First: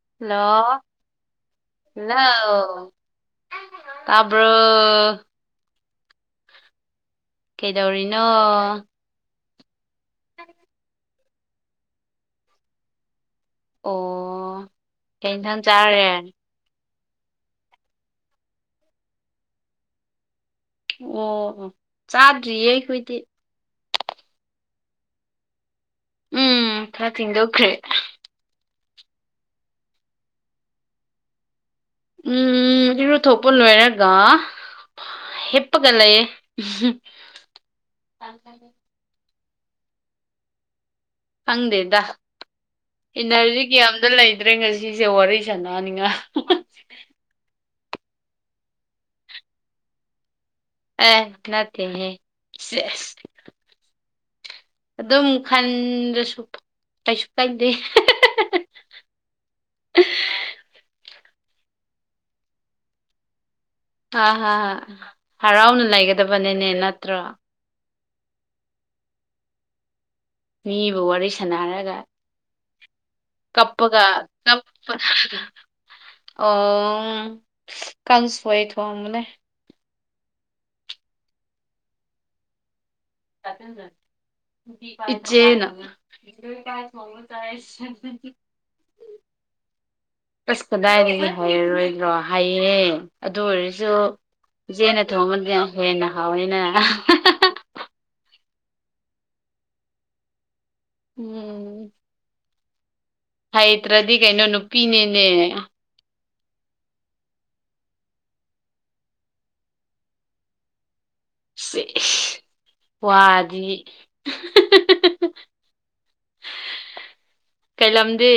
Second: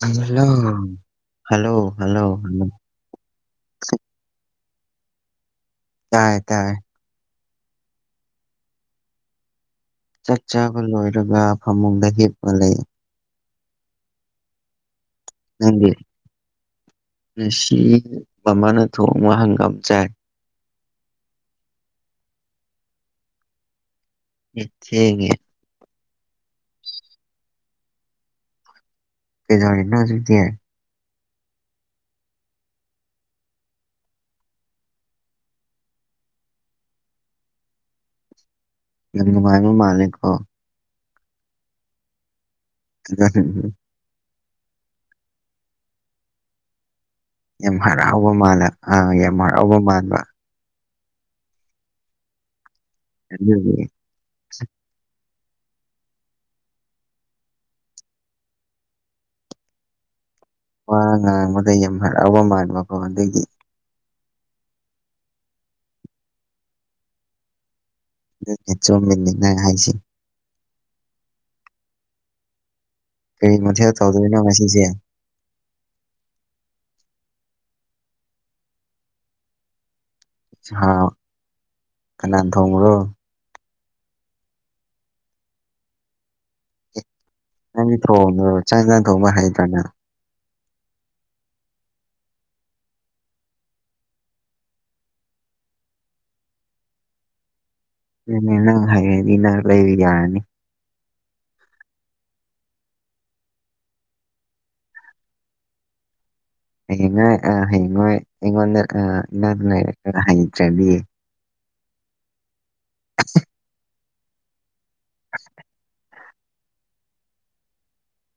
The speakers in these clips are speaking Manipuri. ꯍꯜꯂꯣ ꯍ ꯍꯜꯂꯣ ꯂ ꯍꯜꯂꯣ ꯍꯜꯂꯣ ꯇꯥꯕ꯭ꯔꯣ ꯇꯥꯏꯌꯦ ꯇꯥꯏꯌꯦ ꯀꯩꯗꯧꯔꯤꯅꯣ ꯆꯠ ꯆꯆꯥ ꯂꫭꯏ ꯑꯗꯨꯒꯒ ꯐꯃꯨꯡꯗ ꯍꯤꯞꯄ ꯂꯩ ꯑꯣ ꯍꯩ ꯏꯟꯊꯪ ꯅꯪꯗꯤ ꯆꯥꯔꯦꯅꯦ ꯉꯁꯤ ꯃꯃꯥꯅ ꯊꯣꯡꯉ ꯍꯪꯒꯥꯝ ꯆꯥꯏ ꯑꯣ ꯑꯣ ꯆꯥꯗ꯭ꯔꯤꯌꯦꯈꯣꯏꯗꯤ ꯆꯉ ꯎꯝ ꯈꯔ ꯊꯤꯟꯣꯈ꯭ꯔꯦ ꯀꯩꯗꯧꯔꯤꯅꫭ ꯍꯧꯖꯤꯛꯇꯤ ꯎꯝ ꯏꯔꯨ ꯊꯣꯛꯄ ꯂꯣꯏꯔꯒ ꯍꯦꯞꯄꯒ ꯂꯩꯌꯦ ꯎ ꯇꯥꯡ ꯐꯔꯦ ꯌꯥꯝ ꯅꯨꯡꯉꯥꯏꯕ ꯃꯥꯜꯂꯦꯀꯣ ꯈꯪꯗꯦꯗ ꯏꯅꯔꯖꯤ ꯀꯌꯥ ꯗ ꯂꯩꯇ꯭ꯔꯦ ꯉꯁꯤꯁꯦ ꯋꯥꯔꯤ ꯁꯅꯅꯤꯉꯥꯏ ꯌꯥꯝ ꯍꯔꯥꯎꯕ ꯃꯥꯜꯂ ꯑ ꯌꯥꯝ ꯍꯔꯥꯎꯕ ꯃꯥꯥꯟꯕ ꯑꯦ ꯅꯠꯇꯦꯍ ꯎꯝ ꯑꯗꯨꯝ ꯈꯟꯗ꯭ꯔꯁꯨ ꯀꯩꯁꯨ ꯀꯥꯏꯗꯦ ꯑ ꯋꯥ ꯉꯥꯡꯕꯗ ꯌꯥꯝ ꯍꯔꯛꯑꯕ ꯃꯥꯟꯕꯀꯣ ꯑꯗꯨꯗꯒꯤ ꯍꯥ ꯍꯥ ꯍꯥ ꯍꯔꯥꯎꯅ ꯂꯩꯒꯗꯕꯅꯤꯅꯦ ꯅꯠꯇ꯭ꯔꯣ ꯆꯣꯡꯃꯤꯅꯤ ꯅꯪ ꯍꯥꯏꯁꯤ ꯃꯤꯕꯨ ꯋꯥꯔꯤ ꯁꯥꯟꯅꯔꯒ ꯀꯔꯤ ꯃꯊꯦꯜ ꯀꯞꯄꯒ ꯇꯧꯗꯣꯏꯅꯣ ꯀꯞ ꯉꯁꯤꯁꯦ ꯑꫭ ꯀꯥꯟꯁꫭꯏ ꯊꫭꯡꯕꯅꯦ ꯁꯥ ꯀꯅꯥꯟ ꯊꯣꯡꯕ꯭ꯔꯣ ꯄꯤꯆꯦꯅ ꯍꯉ ꯇꯥꯏ ꯅꯪꯗꯤ ꯊꯣꯡꯕ ꯆꯥꯛ ꯆꯥꯟ ꯊꯣꯡꯕ ꯍꯥꯏꯗ꯭ꯔꯅ ꯑꯁ ꯀꯗꯥꯏꯗꯒꯤ ꯍꯥꯏꯔꯔꯣꯏꯗ꯭ꯔꯣ ꯍꯥꯏꯌꯦ ꯑꯗꯨ ꯑꯣꯏꯔꯁꯨ ꯆꯦꯅ ꯊꯣꯡꯕꯗꯤ ꯌꯥꯝ ꯍꯦꯟꯅ ꯍꯥꯎꯅꯤꯅ ꯅꯪ ꯍꯩꯔ꯭ꯗꯤ ꯅꯪ ꯂꯩꯕ ꯌꯥꯔꯅꯤ꯫ ꯎꯝ ꯍꯩꯇ꯭ꯔꯗꯤ ꯀꯩꯅꯣ ꯅꯨꯄꯤꯅꯤꯅꯦ ꯍ ꯑ ꯍꯉ ꯌꯦꯉ ꯍꯩ ꯆꯦ ꯁꯦ ꯋꯥꯗꯤ [unintelligible] ꯀꯩꯂꯝꯗꯤ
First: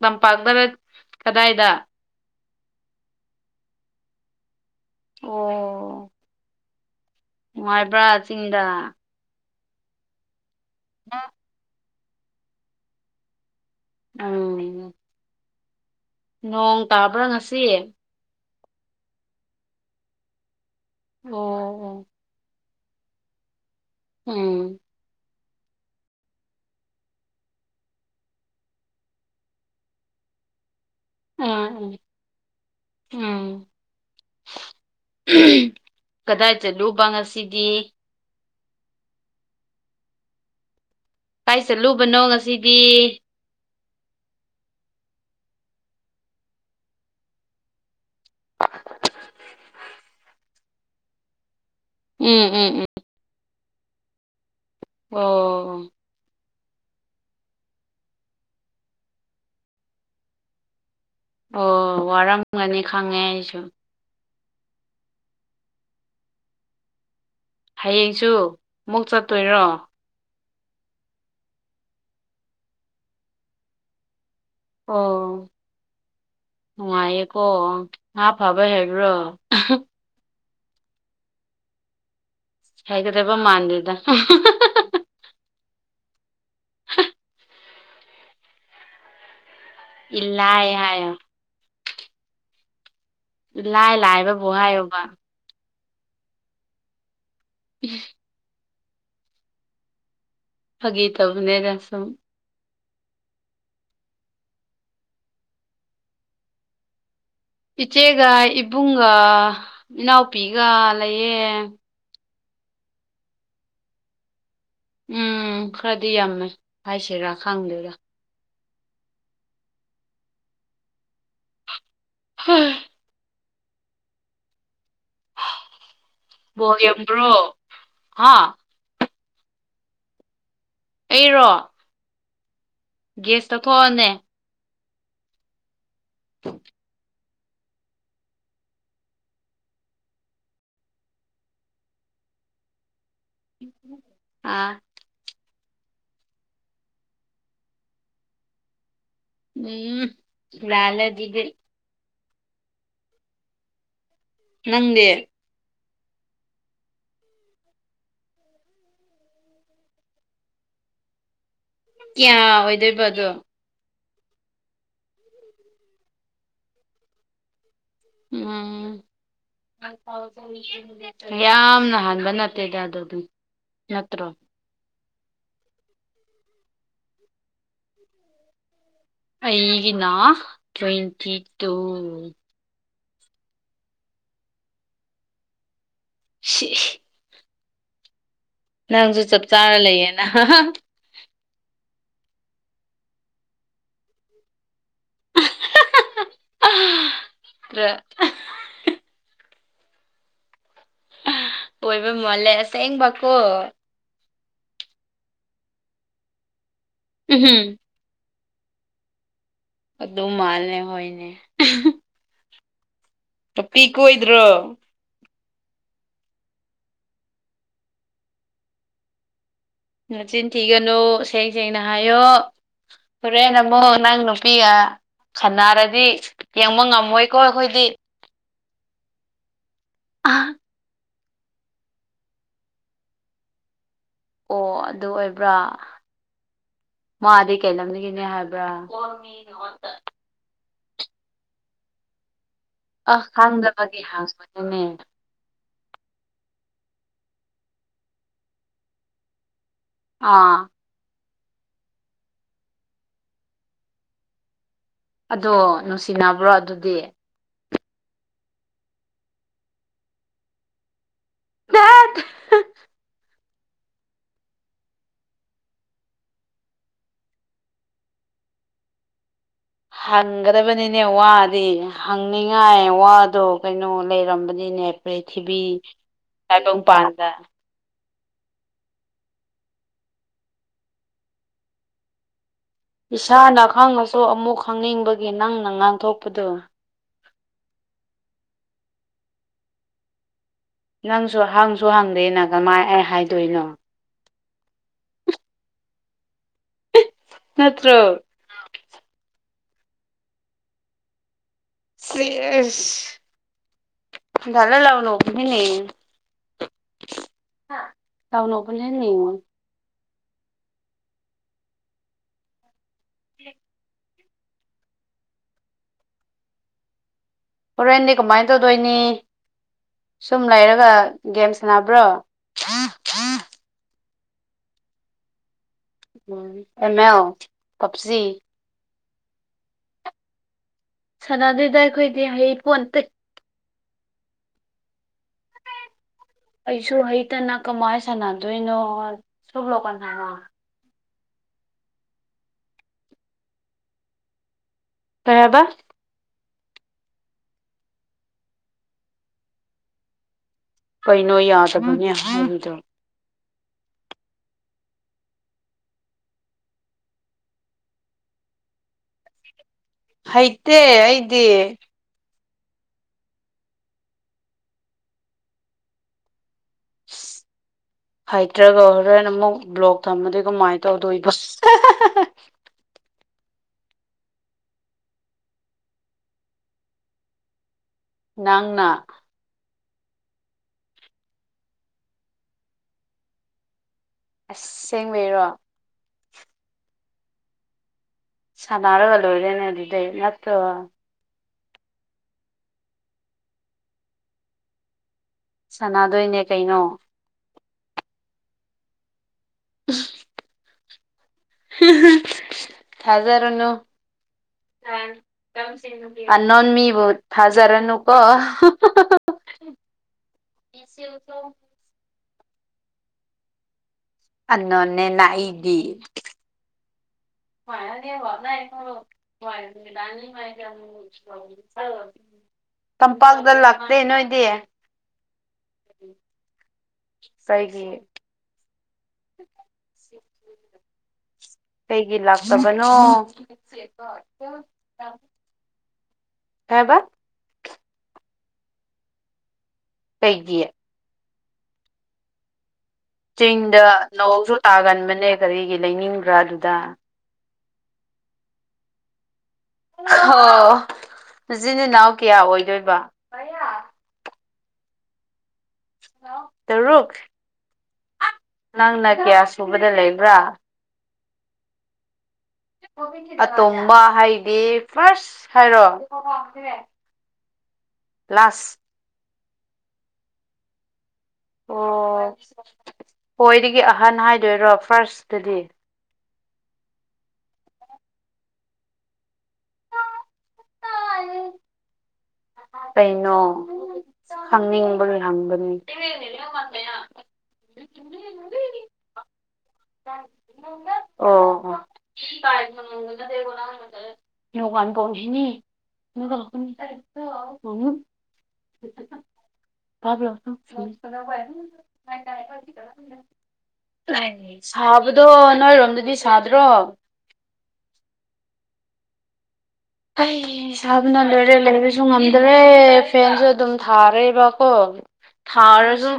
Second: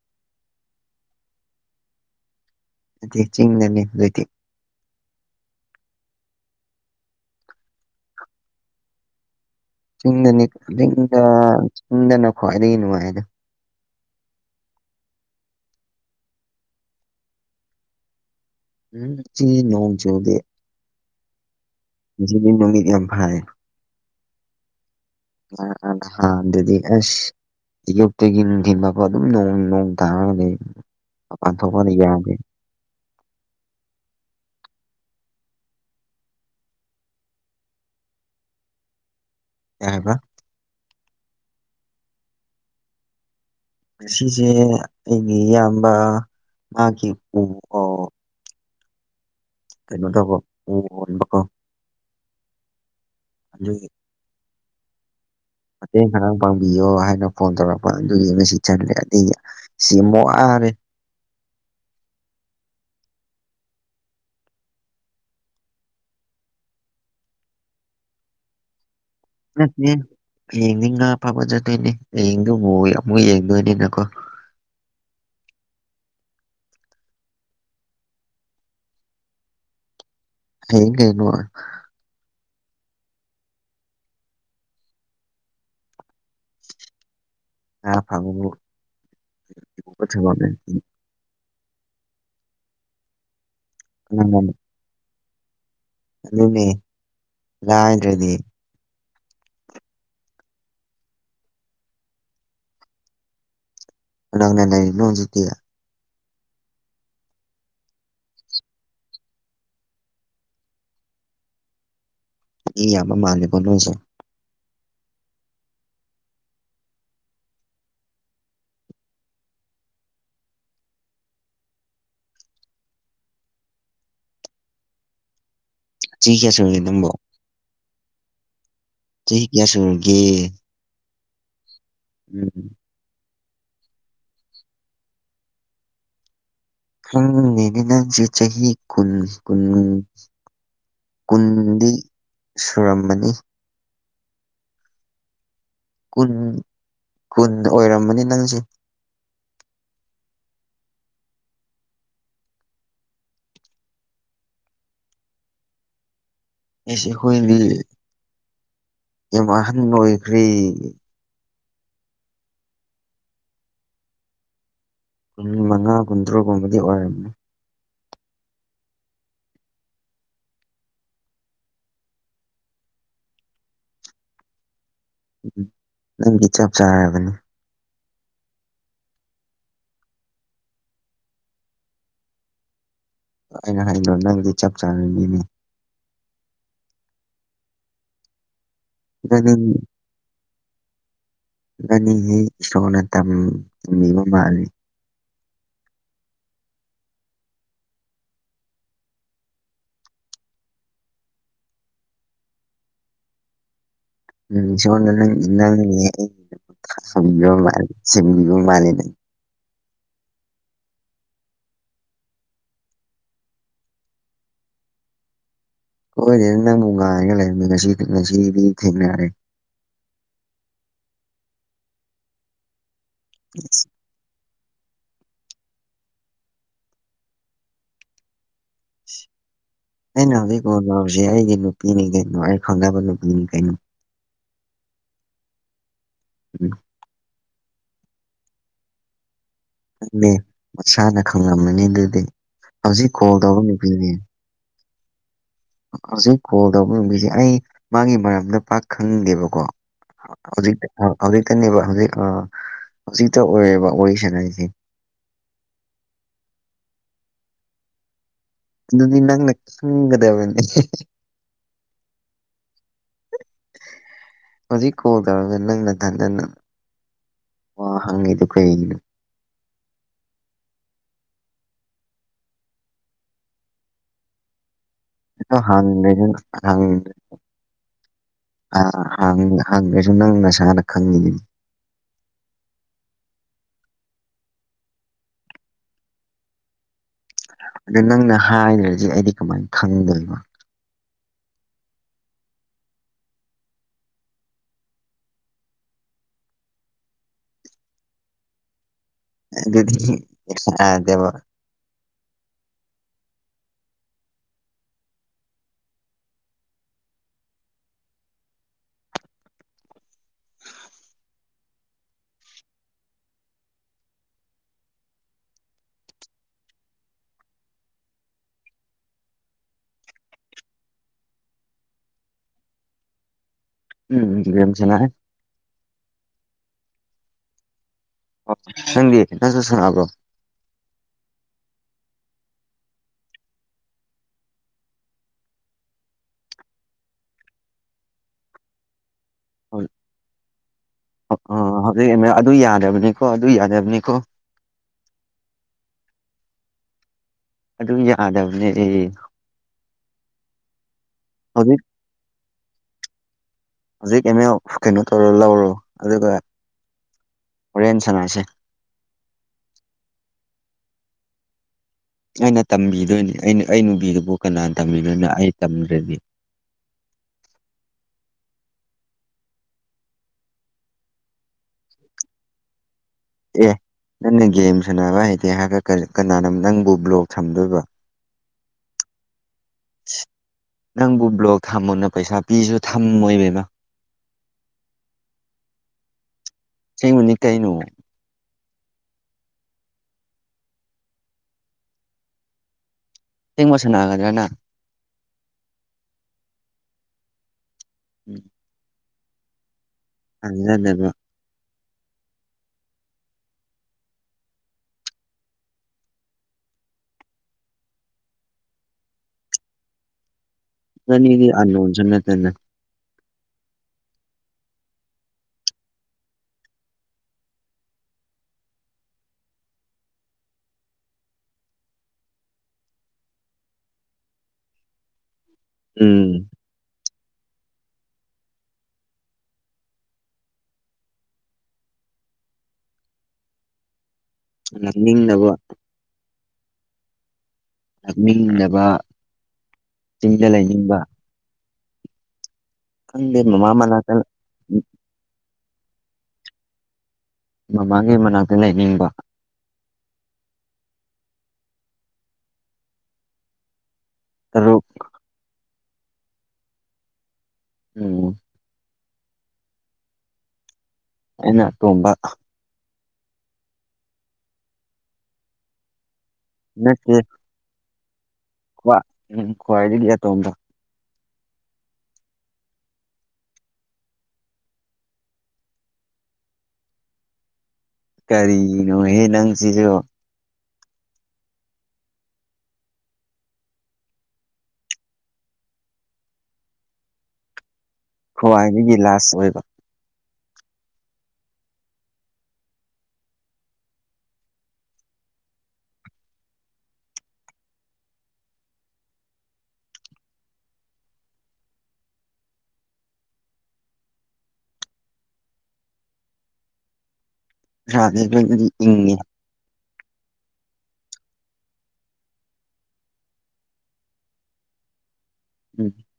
ꯇꯄꯥꯛꯇ ꯀꯗꯥꯏꯗ ꯑꯗꯨꯗꯤ ꯆꯤꯡꯗꯅꯤ ꯍꯧꯖꯤꯛꯇꯤ ꯑꯣ ꯅꯨꯡꯉꯥꯏꯕ꯭ꯔꯥ ꯆꯤꯡꯗ ꯆꯤꯡꯗꯅꯤꯗ ꯆꯤꯡꯗꯅ ꯈ꯭ꯋꯥꯏꯗꯒꯤ ꯅꯨꯡꯉꯥꯏꯗ ꯎꯝ ꯅꯣꯡ ꯇꯥꯕ꯭ꯔꯥ ꯉꯁꯤ ꯎꯝ ꯆꯤ ꯅꯣꯡ ꯆꯗꯦ ꯑꯣ ꯑꯣ ꯉꯁꯤꯗꯤ ꯅꯅꯨꯡꯃꯤ ꯌꯥꯝꯅ ꯐꯥꯏ ꯎꯝ ꯑꯤꯗꯤ ꯑꯁ ꯑꯌꯨꯛꯇꯒꯤ ꯅꯨꯡꯊꯤꯟ ꯃ ꯑꯗꯨꯝ ꯅꯣꯡ ꯅꯣꯡ ꯇꯥꯔꯒꯗꯤ ꯃꯄꯥꯟ ꯊꯣꯛꯄꯅ ꯎꯝ ꯎꯝ ꯌꯥꯅꯤꯦ ꯎꯝ ꯀꯗꯥꯏ ꯆꯠꯂꯨꯕ ꯉꯁꯤꯗꯤ ꯀꯧꯍꯕ ꯀꯥꯏ ꯆꯠꯂꯨꯕꯅꯣ ꯉꯁꯤꯗꯤ ꯉꯁꯦ ꯑꯩꯒꯤ ꯏꯌꯥꯝꯕ ꯃꯥꯒꯤ ꯎ ꯀꯩꯅꯣ ꯇꯧꯕꯣ ꯑꯣꯕꯀꯣ ꯎꯝ ꯎꯝ ꯎꯝ ꯑꯗꯨ ꯑꯣ ꯃꯇꯦꯡ ꯈꯔꯥ ꯄꯥꯡꯕꯤꯌꯣ ꯍꯥꯏꯅ ꯐꯣꯟ ꯇꯧꯔꯛꯄ ꯑꯗꯨꯒꯤ ꯉꯁꯤ ꯆꯜꯂꯦ ꯑꯩ ꯉꯁꯤ ꯌꯥꯝ ꯋꯥꯔꯦ ꯑꯣ ꯋꯥꯔꯝꯒꯅꯤ ꯈꯪꯉꯦ ꯑꯩꯁꯨ ꯍꯌꯦꯡꯁꯨ ꯑꯃꯨꯛ ꯆꯠ ꯅꯠꯇꯦ ꯍꯌꯦꯡꯅꯤꯡ ꯉ ꯐꯕ ꯆꯠꯇꯣꯏꯅꯦ ꯍꯌꯦꯡꯗꯨ ꯑꯃꯨꯛ ꯑꯃꯨꯛ ꯌꯦꯡꯗꯣꯏꯅꯤꯅꯀꯣ ꯑꯣ꯫ ꯅꯨꯡꯉꯥꯏꯌꯦꯀꯣ ꯉꯥ ꯐꯕ ꯍꯩꯕꯔꯣ꯫ ꯍꯌꯦꯡꯀꯤꯅꫭ ꯍꯦꯒꯗ꯭ꯔꯦꯕ ꯃꯥꯥꯟꯗ ꯍ ꯑ ꯐꯝꯕꯨ ꯏꯂꯥꯏ ꯍꯥꯏꯑꫭ ꯂꯥꯏ ꯂꯥꯛꯕ ꯕꯍꯥꯏꯑꫭꯕ ꯑꯗꯨꯅꯦ ꯂꯗꯤ ꯐꯥꯒꯤ ꯇꯧꯕꯅꯦꯗ ꯁꯝ ꯎꯅ ꯂꯩꯅꯣꯖꯤꯛꯇꯌꯥ ꯏꯆꯦꯒ ꯏꯕꯨꯡꯒ ꯏꯅꯥꯎꯄꯤꯒ ꯂꯩꯌꯦ ꯏ ꯌꯥꯕ ꯃꯥꯅꯤ ꯄꯅꯁ ꯎꯝ ꯈꯔꯗꯤ ꯌꯥꯝꯃꯦ ꯍꯥꯏꯁꯤꯔꯥ ꯈꯥꯡꯗꯦꯗ ꯍꯝ ꯆꯍꯤ ꯀꯌꯥ ꯁꯨꯔꯒꯦ ꯅꯪꯕꯣ ꯕ꯭ꯔꯣ ꯍꯥ ꯆꯍꯤ ꯀꯌꯥ ꯁꯨꫪꯒꯦ ꯑꯩꯔꯣ꯫ ꯎꯝ ꯒꯦꯁ ꯇꯧꯊꯑꯅꯦ [inaudible] ꯊꯝ [inaudible] ꯈꯪꯗꯦꯅꯦ ꯅꯪꯁꯦ ꯆꯍꯤ ꯀꯨꯟ ꯀꯨꯟ ꯀꯨꯟꯗꯤ ꯁꯨꯔꯝꯃꯅꯤ ꯑꯥ ꯀꯨꯟ ꯀꯨꯟ ꯑꯣꯏꯔꯝꯕꯅꯤ ꯅꯪꯁꯦ ꯎꯝ ꯂꯂꯗꯤꯒ ꯅꯪꯗꯦ ꯑꯦꯁꯦ ꯍꯣꯏꯔꯤ ꯏꯃꯍꯟ ꯂꯣꯏꯈ꯭ꯔꯦ ꯀꯌꯥ ꯑꯣꯏꯗꯣꯏꯕꯗꯣ ꯄꯨꯡ ꯃꯉꯥ ꯀꯨꯟꯇ꯭ꯔꯥꯒꯨꯝꯕꯗꯤ ꯑꯣꯏꯔꯕꯝꯅꯦ ꯎꯝ ꯌꯥꯝꯅ ꯍꯥꯟꯕ ꯅꯠꯇꯦꯗ ꯑꯗꯨꯗꯤ ꯅꯠꯇ꯭ꯔꯣ ꯎꯝ ꯅꯪꯒꯤ ꯆꯞ ꯆꯥꯔꯕꯅꯤ ꯑꯩꯒꯤꯅ ꯇ꯭ꯋꯦꯟꯇꯤ ꯇꯨ ꯑꯩꯅ ꯍꯥꯏꯗꯣ ꯅꯪꯗꯤ ꯆꯞ ꯆꯥꯅꯅꯤꯅꯦ ꯁꯤꯁ ꯅꯪꯁꯨ ꯆꯞ ꯏꯕꯥꯅꯤ ꯆꯥꯔ ꯂꯩꯌꯦꯅ ꯅꯪꯒꯤꯗꯤ ꯏꯁꯣꯔꯅ ꯇꯝ ꯕꯤ ꯃꯥꯜꯂꯤꯦ ꯇ꯭ꯔ [inaudible] ꯑꯣꯏꯕ ꯃꯥꯜꯂꯦ ꯑꯁꯦꯡꯕꯀꯣ ꯎꯝ ꯁꯣꯝꯗ ꯅꯪ ꯅꯦ ꯑꯩꯒꯤꯗꯃꯛꯇ ꯎꯝꯍꯨꯝ ꯁꯦꯝꯕꯤꯕ ꯃꯥꯜꯂꯦ ꯅꯪ ꯑꯗꯨ ꯃꯥꯜꯂꯦ ꯍꯣꯏꯅꯦ ꯅꯨꯄꯤ ꯀꯣꯏꯗ꯭ꯔꯣ ꯀꯣꯢꯗꯦꯗ ꯅꯪꯕꯨ ꯉꯥꯏꯔꯒ ꯂꯩꯕꯅꯦ ꯉꯁꯤ ꯉꯁꯤꯗꯤ ꯊꯦꯡꯅꯔꯦ ꯅꯆꯤꯟ ꯊꯤꯒꯅꯨ ꯁꯦꯡ ꯁꯦꯡꯅ ꯍꯥꯏꯌꯣ ꯍꯣꯔꯦꯟ ꯑꯃꯨꯛ ꯅꯪ ꯅꯨ ꯅꯨꯄꯤꯒ ꯈꯠꯅꯔꯗꯤ ꯌꯦꯡꯕ ꯉꯝꯃꯣꯏꯀꯣ ꯑꯩꯈꯣꯏꯗꯤ [inaudible] ꯑꯩꯅ ꯍꯧꯖꯤꯛ ꯑꯣ ꯀꯣꯜ ꯇꯧꯔꯤꯁꯤ ꯑꯩꯒꯤ ꯅꯨꯄꯤꯅꯤ ꯀꯩꯅꯣ ꯑꯩ ꯈꯪꯅꯕ ꯅꯨꯄꯤꯅꯤ ꯀꯩꯅꯣ ꯑꯣ ꯑꯗꯨ ꯑꯣꯏꯕ꯭ꯔꯥ ꯎꯝ ꯃꯥꯗꯤ ꯀꯩ ꯂꯝꯗꯒꯤꯅꯦ ꯍꯥꯏꯕ꯭ꯔꯥ ꯃꯦ ꯃꯁꯥꯅ ꯈꯪꯂꯝꯃꯅꯤ ꯑꯗꯨꯗꯤ ꯍꯧꯖꯤꯛ ꯀꯣꯜ ꯇꯧꯕ ꯅꯨꯄꯤꯅꯦ ꯈꯪꯉꯦ ꯍꯧꯖꯤꯛ ꯀꯣꯜ ꯇꯧꯕ ꯅꯨꯄꯤꯁꯦ ꯑꯩ ꯃꯥꯒꯤ ꯃꯔꯝꯗ ꯄꯥꯛ ꯈꯪꯗꯦꯕꯀꯣ ꯑꯥ ꯍꯧꯖꯤ ꯍꯧꯖꯤꯛꯇꯅꯦꯕ ꯍꯧꯖꯤꯛ ꯍꯧꯖꯤꯛꯇ ꯑꯣꯏꯑꯦꯕ ꯋꯥꯔꯤ ꯁꯥꯟꯅꯩꯖꯤ ꯑꯗꯣ ꯅꯨꯡꯁꯤꯅꯕ꯭ꯔꯣ ꯑꯗꯨꯗꯤ ꯑꯗꯨꯗꯤ ꯅꯪꯅ ꯈꯪꯒꯗꯕꯅꯤ ꯆꯠꯂꯍꯩ ꯍꯧꯖꯤꯛ ꯀꯣꯟ ꯇꯧꯔꯒ ꯅꯪ ꯑꯣ ꯍꯪꯉꯤꯗꯨ ꯀꯩꯅꯣ ꯍꯪꯒꯗꯕꯅꯤꯅꯦ ꯋꯥꯗꯤ ꯍꯪꯅꯤꯡꯉꯥꯏ ꯋꯥꯗꯣ ꯀꯩꯅꯣ ꯂꯩꯔꯝꯕꯅꯤꯅꯦ ꯄ꯭ꯔꯤꯊꯤꯕꯤ ꯍꯪ ꯇꯥꯏꯕꯪꯄꯥꯟꯗ [unintelligible] ꯑ ꯍꯥꯡꯉꯦ ꯍꯥꯡꯉꯦꯁꯨ ꯅꯪ ꯅꯁꯥꯅ ꯈꯪꯉꯤꯅꯤ ꯏꯁꯥꯅ ꯈꯪꯉꯁꯨ ꯑꯃꯨꯛ ꯈꯪꯅꯤꯡꯕꯒꯤ ꯅꯪꯅ ꯉꯥꯡꯊꯣꯛꯄꯗꯣ ꯑꯗꯨ ꯅꯪꯅ ꯍꯥꯏꯗ꯭ꯔꯗꯤ ꯑꯩꯗꯤ ꯀꯃꯥꯏꯅ ꯈꯪꯗꯣꯏꯅꯣ ꯅꯪꯁꯨ ꯍꯪꯁꯨ ꯍꯪꯗꯦꯅ ꯀꯃꯥꯏ ꯑꯩ ꯍꯥꯏꯗꯣꯏꯅꯣ ꯅꯠꯇ꯭ꯔꯣ ꯑꯗꯨꯗꯤ ꯌꯥꯗꯦꯕꯣ ꯁꯦꯁ [unintelligible] [unintelligible] [unintelligible] ꯍꯣꯔꯦꯟꯗꯤ ꯀꯃꯥꯏꯅ ꯇꯧꯗꯣꯏꯅꯤ ꯁꯨꯝ ꯂꯩꯔꯒ ꯒꯦꯝ ꯁꯥꯟꯅꯕ꯭ꯔꯣ ꯎꯝ ꯒꯦꯝ ꯁꯥꯟꯅꯩ ꯎꯝ ꯑꯦꯜ ꯄꯥꯞꯖꯤ ꯑꯣ ꯅꯪꯗꯤ ꯅꯪꯁꯨ ꯁꯥꯟꯅꯕ꯭ꯔꯣ ꯁꯥꯟꯅꯗꯦꯗ ꯑꯩꯈꯣꯏꯗꯤ ꯍꯩ ꯄꯣꯟꯇꯦ ꯍꯩꯁꯨ ꯍꯩꯇꯅ ꯀꯃꯥꯏ ꯁꯥꯟꯅꯗꯣꯏꯅꯣ ꯁꯣꯂꯣꯛꯀꯟꯅꯥ ꯑꯣ ꯑꯕꯦꯝꯃ ꯑꯗꯨ ꯌꯥꯗꯕꯅꯤꯀꯣ ꯑꯗꯨ ꯌꯥꯗꯕꯅꯤꯀꯣ ꯀꯩ ꯍꯥꯢꯕ ꯑꯗꯨ ꯌꯥꯗꯕꯅꯦ ꯀꯩꯅꯣ ꯍꯧꯖꯤꯛ ꯌꯥꯗꯕꯅꯦ ꯍꯥꯏꯕꯗꯣ ꯍꯧꯖꯤꯛ ꯑꯦꯝꯑꯦꯜ ꯀꯩꯅꯣ ꯇꯧꯔ ꯂꯧꯔꯣ ꯑꯗꯨꯒ ꯍꯣꯔꯦꯟ ꯁꯥꯟꯅꯔꯁꯦ ꯍꯩꯇꯦ ꯑꯩꯗꯤ ꯑꯩꯅ ꯇꯝꯕꯤꯗꯣꯏꯅꯤ ꯑꯩꯅ ꯑꯩ ꯅꯨꯄꯤꯗꯨꯕꯨ ꯀꯅꯥ ꯇꯝꯕꯤꯗꯣꯏꯅꯣ ꯑꯩ ꯇꯝꯗ꯭ꯔꯗꯤ ꯍꯩꯇ꯭ꯔꯒ ꯍꯣꯔꯦꯟ ꯑꯃꯨꯛ ꯕ꯭ꯂꯣꯛ ꯊꯝꯃꯗꯤ ꯀꯃꯥꯏꯅ ꯇꯧꯗꯣꯏꯕꯥ ꯑꯦ ꯅꯪꯅ ꯒꯦꯝ ꯁꯥꯟꯅꯕ ꯍꯩꯇꯦ ꯍꯥꯏꯔ ꯀꯅꯥꯅꯣ ꯅꯪꯕꯨ ꯕ꯭ꯂꯣꯛ ꯊꯝꯗꯣꯏꯕ ꯅꯪꯅ ꯅꯪꯕꯨ ꯕ꯭ꯂꯣꯛ ꯊꯝꯃꯣꯅ ꯄꯩꯁꯥ ꯄꯤꯁꯨ ꯊꯝꯃꯣꯏꯕꯦꯝꯃ ꯑꯁ ꯁꯦꯡꯕꯩꯔꯣ ꯑꯁꯦꯡꯕꯅꯤ ꯀꯩꯅꯣ ꯁꯥꯟꯅꯔꯒ ꯂꯣꯏꯔꯦꯅꯦ ꯑꯗꯨꯗꯤ ꯅꯠꯇ꯭ꯔꯣ ꯑꯁꯦꯡꯕ ꯁꯥꯟꯅꯒꯗ꯭ꯔ ꯅꯪ ꯁꯥꯟꯅꯗꯣꯏꯅꯦ ꯀꯩꯅꯣ ꯎꯝ [unintelligible] ꯊꯥꯖꯗꯕ [unintelligible] ꯊꯥꯖꯔꯨꯅꯨ [unintelligible] ꯑꯟꯅꯣꯟꯃꯤꯕꯨ ꯊꯥꯖꯔꯅꯨꯀꯣ ꯅꯣꯏꯅꯤꯗꯤ ꯑꯟꯂꯣꯟꯁꯨ ꯇꯠꯇꯅ ꯑꯟꯅꯣꯟꯅꯦꯅ ꯑꯩꯗꯤ [unintelligible] [unintelligible] [unintelligible] ꯇꯝꯄꯥꯛꯇ ꯂꯥꯛꯇꯦ ꯅꯣꯏꯗꯤ [inaudible] ꯎꯝ ꯀꯩꯒꯤ [inaudible] ꯀꯩꯒꯤꯂꯥꯛꯇꯕꯅꯣ ꯅꯝꯅꯤꯡꯅꯕ ꯀꯩꯍꯥꯏꯕ ꯂꯥꯛꯅꯤꯡꯗꯕ ꯆꯤꯡꯗ ꯀꯩꯒꯤ ꯂꯩꯅꯤꯡꯕ ꯈꯪꯗꯦ ꯃꯃꯥ ꯆꯤꯡꯗ ꯃꯅꯥꯛꯇ ꯅꯣꯡꯁꯨ ꯇꯥꯒꯟꯕꯅꯦ ꯀꯔꯤꯒꯤ ꯂꯩꯅꯤꯡꯕ꯭ꯔꯥ ꯑꯗꯨꯗ ꯃꯃꯥꯡ꯫ꯒꯤ ꯃꯅꯥꯛꯇ ꯂꯩꯅꯤꯡꯕ ꯑꯣ ꯅꯆꯤꯟ ꯅꯅꯥꯎ ꯀꯌꯥ ꯑꯣꯏꯗꯣꯏꯕ ꯇꯔꯨꯛ [unintelligible] ꯇꯔꯨꯛ ꯎꯝ ꯅꯪꯅ ꯀꯌꯥ ꯁꯨꯕꯗ ꯂꯩꯕ꯭ꯔꯥ ꯑꯩꯅ ꯇꯣꯝꯕ ꯑꯇꯣꯝꯕ ꯍꯥꯏꯗꯤ ꯐꯥꯔꯁ ꯍꯥꯏꯔꯣ ꯅꯠꯇꯦ ꯀ꯭ꯂꯥꯁ ꯎꯝ ꯈ꯭ꯋꯥꯏꯗꯒꯤ ꯑꯇꯣꯝꯕ ꯑꯣ ꯍꯣꯏꯗꯒꯤ ꯑꯍꯟ ꯍꯥꯏꯗꯣꯏꯔꯣ ꯐꯥꯔꯁꯇꯗꯤ ꯀꯔꯤꯒꯤꯅꯣꯍꯦ ꯅꯪ ꯁꯤꯁꯨ ꯀꯩꯅꯣ ꯍꯪꯅꯤꯡꯕꯒꯤ ꯍꯪꯕꯅꯤ [unintelligible] ꯈ꯭ꯋꯥꯏꯗꯒꯤ ꯂꯥꯁ ꯑꯣꯏꯕ [unintelligible] ꯑꯣ ꯑꯣ [unintelligible] [unintelligible] [unintelligible] ꯇꯥꯕ꯭ꯔꯣ [unintelligible] ꯁꯥꯕꯗꯣ ꯅꯣꯏꯔꯣꯝꯗꯗꯤ ꯁꯥꯗ꯭ꯔꯣ [unintelligible] ꯑꯩ ꯁꯥꯥꯕꯅ ꯂꯣꯏꯔꯦ ꯂꯩꯕꯁꯨ ꯉꯝꯗ꯭ꯔꯦ ꯐꯦꯟꯁꯨ ꯑꯗꯨꯝ ꯊꯥꯔꯦꯕꯀꯣ ꯎꯝ ꯊꯥꯔꯁꯨ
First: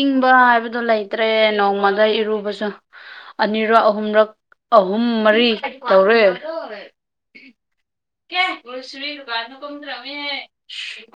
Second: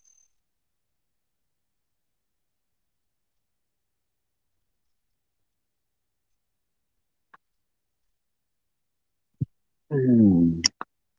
ꯏꯪꯕ ꯍꯥꯏꯕꯗꯨ ꯂꯩꯇ꯭ꯔꯦ ꯅꯣꯡꯃꯗ ꯏꯔꯨꯕꯁꯨ ꯑꯅꯤꯔꯛ ꯑꯍꯨꯝꯂꯛ ꯑꯍꯨꯝ ꯃꯔꯤ ꯇꯧꯔꯦ ꯀꯌꯥꯁꯃꯤ ꯎꯝ ꯎ